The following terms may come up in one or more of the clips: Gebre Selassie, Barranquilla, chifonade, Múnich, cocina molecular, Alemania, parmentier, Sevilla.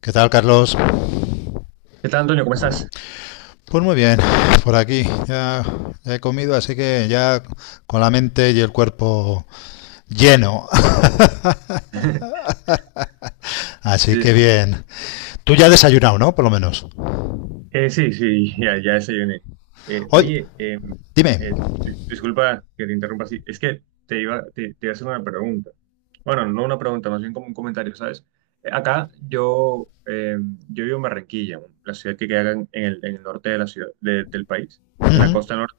¿Qué tal, Carlos? ¿Qué tal, Antonio? ¿Cómo estás? Pues muy bien, por aquí. Ya, ya he comido, así que ya con la mente y el cuerpo lleno. Así que Sí. bien. Tú ya has desayunado, ¿no? Por lo menos. Sí, sí, ya desayuné. Eh, Oye, oye, eh, dime. Disculpa que te interrumpa así. Es que te iba, te iba a hacer una pregunta. Bueno, no una pregunta, más bien como un comentario, ¿sabes? Acá yo, yo vivo en Barranquilla, la ciudad que queda en el, en el norte de la ciudad, del país, en la costa norte.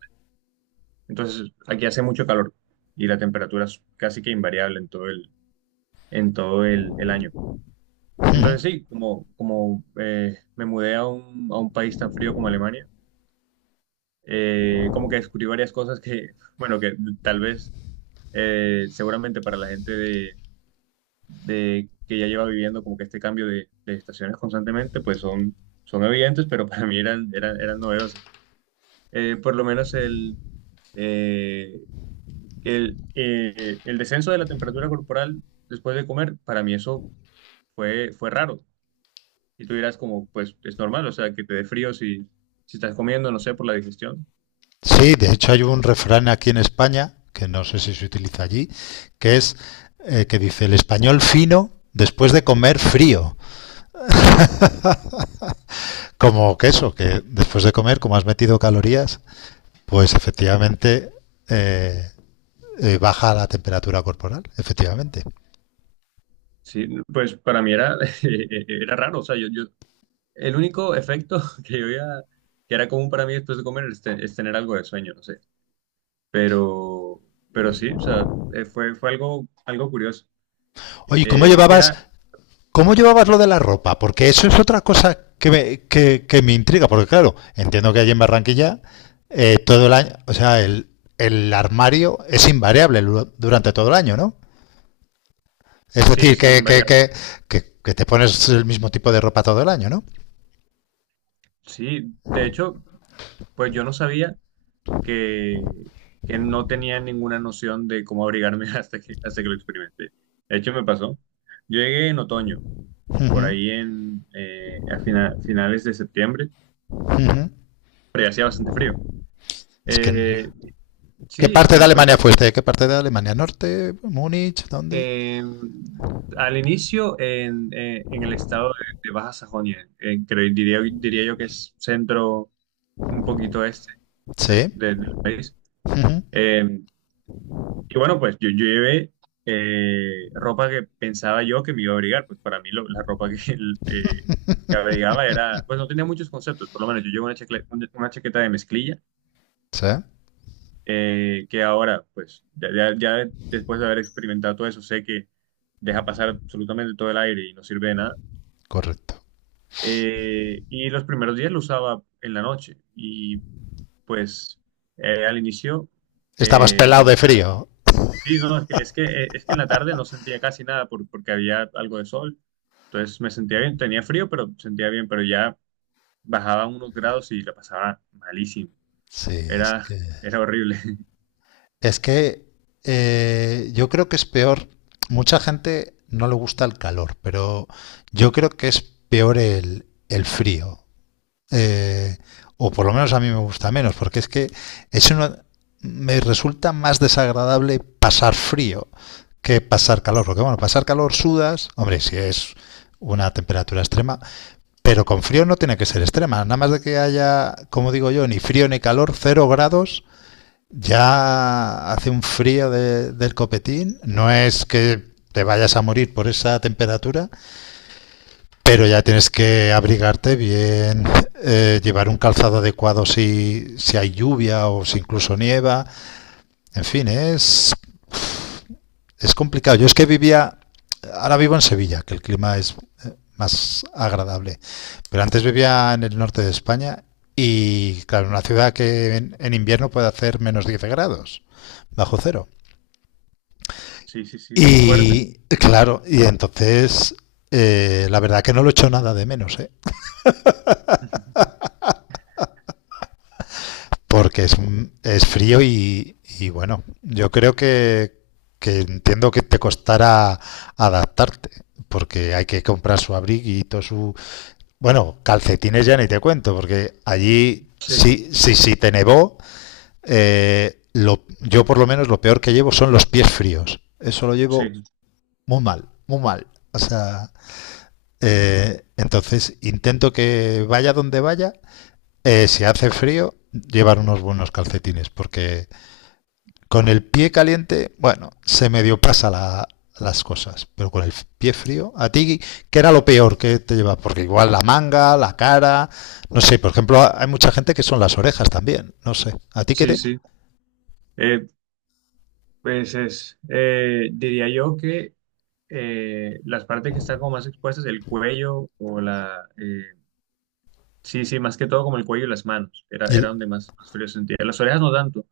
Entonces, aquí hace mucho calor y la temperatura es casi que invariable en todo en todo el año. Entonces sí, como me mudé a a un país tan frío como Alemania, como que descubrí varias cosas que, bueno, que tal vez seguramente para la gente de que ya lleva viviendo como que este cambio de estaciones constantemente, pues son, son evidentes, pero para mí eran novedosas. Por lo menos eh, el descenso de la temperatura corporal después de comer, para mí eso fue, fue raro. Y tú dirás como, pues es normal, o sea, que te dé frío si, si estás comiendo, no sé, por la digestión. Sí, de hecho hay un refrán aquí en España, que no sé si se utiliza allí, que es que dice el español fino después de comer frío. Como que eso, que después de comer, como has metido calorías, pues efectivamente... eh, baja la temperatura corporal, efectivamente. Sí, pues para mí era, era raro, o sea, yo, el único efecto que yo veía que era común para mí después de comer es, es tener algo de sueño, no sé. Pero, pero sí, o sea, fue, fue algo, algo curioso, Oye, ¿cómo eh, que llevabas, era, ¿Cómo llevabas lo de la ropa? Porque eso es otra cosa que me intriga, porque claro, entiendo que allí en Barranquilla todo el año, o sea, el armario es invariable durante todo el año, ¿no? Es sí, decir, sí, invariable. Que te pones el mismo tipo de ropa todo el año, ¿no? Sí, de hecho, pues yo no sabía, que, que no tenía ninguna noción de cómo abrigarme hasta que lo experimenté. De hecho, me pasó. Yo llegué en otoño, por Ujú, ahí finales de septiembre, ujú. pero ya hacía bastante frío. Es que... no- Eh, ¿Qué sí, parte y de pues Alemania fuiste? ¿Qué parte de Alemania? ¿Norte? ¿Múnich? ¿Dónde? en- al inicio en el estado de Baja Sajonia, diría, diría yo que es centro un poquito este Sí, del país. em, Y bueno, pues yo llevé ropa que pensaba yo que me iba a abrigar. Pues para mí la ropa que, eh, que abrigaba era, pues no tenía muchos conceptos, por lo menos yo llevo una chaqueta de mezclilla, sí, que ahora, pues ya después de haber experimentado todo eso, sé que deja pasar absolutamente todo el aire y no sirve de nada. correcto. Y los primeros días lo usaba en la noche y pues al inicio... Estabas eh, pelado de frío. Sí, no, es que, es que en la tarde no sentía casi nada porque había algo de sol. Entonces me sentía bien, tenía frío, pero sentía bien, pero ya bajaba unos grados y la pasaba malísimo. Sí, es Era, que. era horrible. Es que yo creo que es peor. Mucha gente no le gusta el calor, pero yo creo que es peor el frío. Eh, o por lo menos a mí me gusta menos, porque es que es uno, me resulta más desagradable pasar frío que pasar calor. Porque bueno, pasar calor sudas, hombre, si es una temperatura extrema. Pero con frío no tiene que ser extrema. Nada más de que haya, como digo yo, ni frío ni calor, cero grados, ya hace un frío del copetín. No es que te vayas a morir por esa temperatura, pero ya tienes que abrigarte bien, llevar un calzado adecuado si hay lluvia o si incluso nieva. En fin, es complicado. Yo es que vivía, ahora vivo en Sevilla, que el clima es más agradable, pero antes vivía en el norte de España y, claro, una ciudad que en invierno puede hacer menos 10 grados, bajo cero. Sí, sí, sí, muy fuerte. Y, claro, y entonces, la verdad que no lo echo nada de menos, ¿eh? Porque es frío y bueno, yo creo que entiendo que te costará adaptarte, porque hay que comprar su abriguito, su... Bueno, calcetines ya ni te cuento, porque allí Sí, sí, sí, sí te nevó. Yo por lo menos lo peor que llevo son los pies fríos. Eso lo llevo sí, muy mal, muy mal. O sea, entonces intento que vaya donde vaya, si hace frío, llevar unos buenos calcetines, porque con el pie caliente, bueno, se medio pasa la, las cosas, pero con el pie frío, a ti, ¿qué era lo peor que te llevaba? Porque igual la manga, la cara, no sé, por ejemplo, hay mucha gente que son las orejas también, no sé, ¿a ti qué sí, te...? sí. Eh, pues es, diría yo que las partes que están como más expuestas, el cuello o la... sí, sí, más que todo como el cuello y las manos. Era, era El, donde más, más frío sentía. Las orejas no tanto.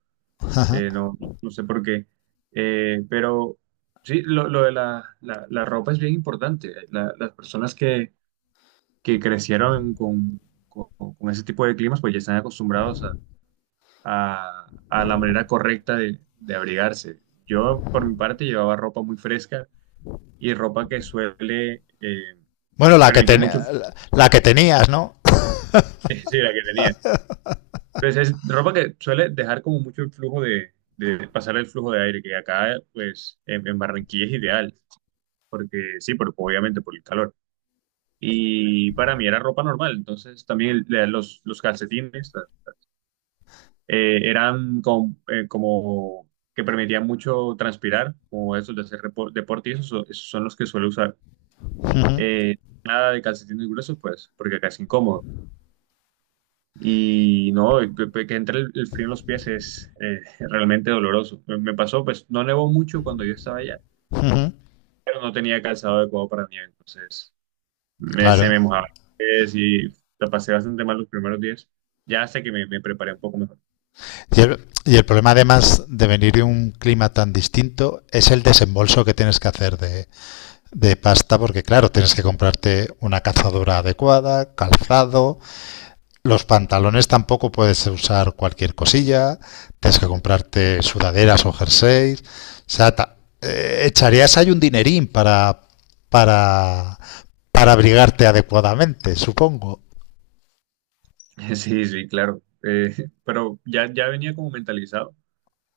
Ajá. No sé por qué. Pero sí, lo de la ropa es bien importante. Las personas que crecieron con, con ese tipo de climas, pues ya están acostumbrados a la manera correcta de abrigarse. Yo, por mi parte, llevaba ropa muy fresca y ropa que suele Bueno, permitir mucho flujo. La que tenías, ¿no? Sí, la que tenía. Pues es ropa que suele dejar como mucho el flujo de pasar el flujo de aire, que acá, pues, en Barranquilla es ideal porque sí, obviamente por el calor. Y para mí era ropa normal, entonces también los calcetines eran como que permitían mucho transpirar, como esos de hacer deporte, y esos son los que suelo usar. Uh -huh, Eh, Nada de calcetines gruesos, pues, porque acá es incómodo. Y no, que, que entre el frío en los pies es realmente doloroso. Me pasó, pues, no nevó mucho cuando yo estaba allá, uh -huh, pero no tenía calzado adecuado para nieve, entonces. Me, se claro. me mojaba el pies y la pasé bastante mal los primeros días. Ya hasta que me preparé un poco mejor. Y el problema además de venir de un clima tan distinto es el desembolso que tienes que hacer de pasta porque claro, tienes que comprarte una cazadora adecuada, calzado, los pantalones tampoco puedes usar cualquier cosilla, tienes que comprarte sudaderas o jerseys, o sea, echarías ahí un dinerín para para abrigarte adecuadamente, supongo. Sí, sí, claro. Pero ya, ya venía como mentalizado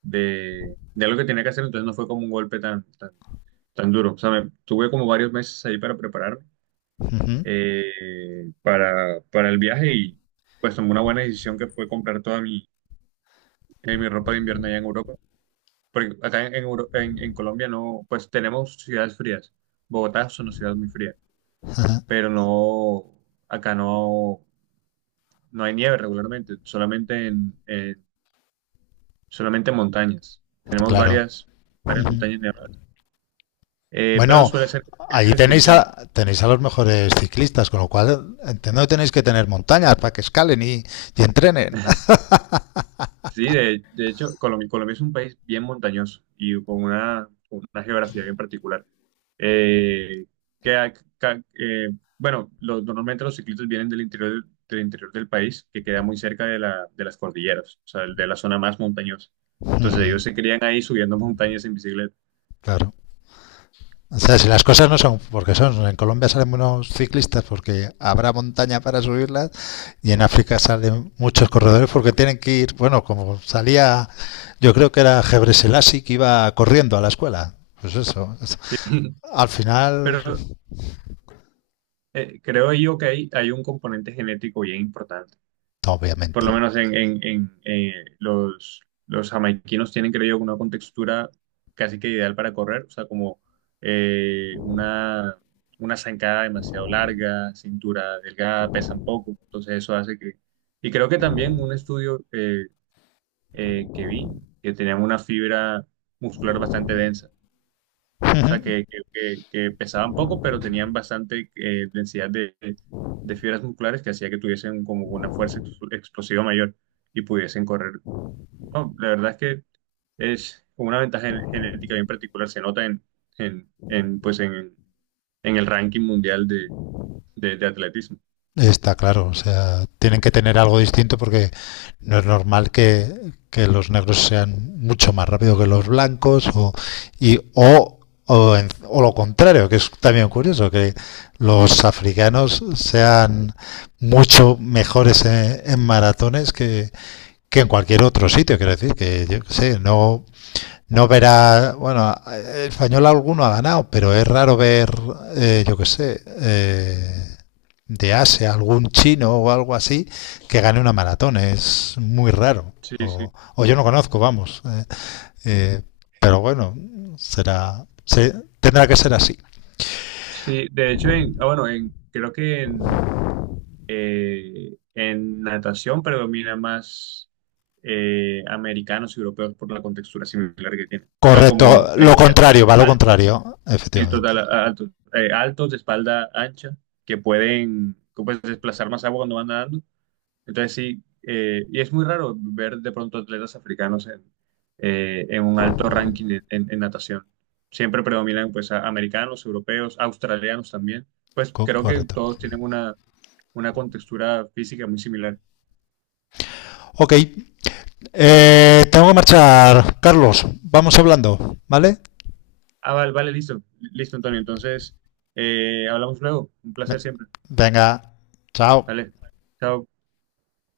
de lo que tenía que hacer, entonces no fue como un golpe tan, tan, tan duro. O sea, tuve como varios meses ahí para prepararme Ujú. Para el viaje y pues tomé una buena decisión que fue comprar toda mi, mi ropa de invierno allá en Europa. Porque acá en, Euro- en Colombia no, pues tenemos ciudades frías. Bogotá es una ciudad muy fría, pero no, acá no, no hay nieve regularmente, solamente solamente en montañas. Tenemos Claro. varias, varias Ujú. montañas nevadas. Pero Bueno, suele ser allí una tenéis excursión. a tenéis a los mejores ciclistas, con lo cual entiendo que tenéis que tener montañas para que escalen y entrenen. Sí, de hecho, Colombia, Colombia es un país bien montañoso y con una geografía bien particular. Eh, que, ha- ca- eh, bueno, normalmente los ciclistas vienen del interior del país, que queda muy cerca de las cordilleras, o sea, de la zona más montañosa. Entonces Ujú. ellos se crían ahí subiendo montañas en bicicleta. Claro. O sea, si las cosas no son porque son, en Colombia salen buenos ciclistas porque habrá montaña para subirlas y en África salen muchos corredores porque tienen que ir, bueno, como salía, yo creo que era Gebre Selassie que iba corriendo a la escuela. Pues eso. Eso. Sí, Al final, pero creo yo que hay un componente genético bien importante. Por lo obviamente. menos los, los jamaiquinos tienen, creo yo, una contextura casi que ideal para correr, o sea, como eh, una, una zancada demasiado larga, cintura delgada, pesan poco, entonces eso hace que... Y creo que también un estudio que vi, que tenían una fibra muscular bastante densa. O sea, que pesaban poco, pero tenían bastante densidad de fibras musculares que hacía que tuviesen como una fuerza explosiva mayor y pudiesen correr. No, la verdad es que es una ventaja genética bien particular, se nota pues en el ranking mundial de atletismo. Está claro, o sea, tienen que tener algo distinto porque no es normal que los negros sean mucho más rápidos que los blancos o, y, o, o, en- o lo contrario, que es también curioso, que los africanos sean mucho mejores en maratones que en cualquier otro sitio, quiero decir, que yo qué sé, no, no verás, bueno, el español alguno ha ganado, pero es raro ver, eh, yo qué sé, eh, de Asia, algún chino o algo así que gane una maratón. Es muy raro. Sí, sí. O yo no conozco, vamos. Eh, pero bueno, será, se- tendrá que ser así. Sí, de hecho, bueno, creo que en natación predomina más americanos y europeos por la contextura similar que tienen. O sea, como Correcto, lo contrario, va lo altos, contrario, y total, efectivamente. altos, altos de espalda ancha, que pueden como pues, desplazar más agua cuando van nadando. Entonces sí, y es muy raro ver de pronto atletas africanos en un alto ranking en natación. Siempre predominan pues americanos, europeos, australianos también. Pues creo que Correcto. todos tienen una contextura física muy similar. Ok, tengo que marchar, Carlos. Vamos hablando, ¿vale? Ah, vale, vale, listo, listo, Antonio. Entonces, hablamos luego. Un placer Ve- siempre. Venga, chao. Vale, chao.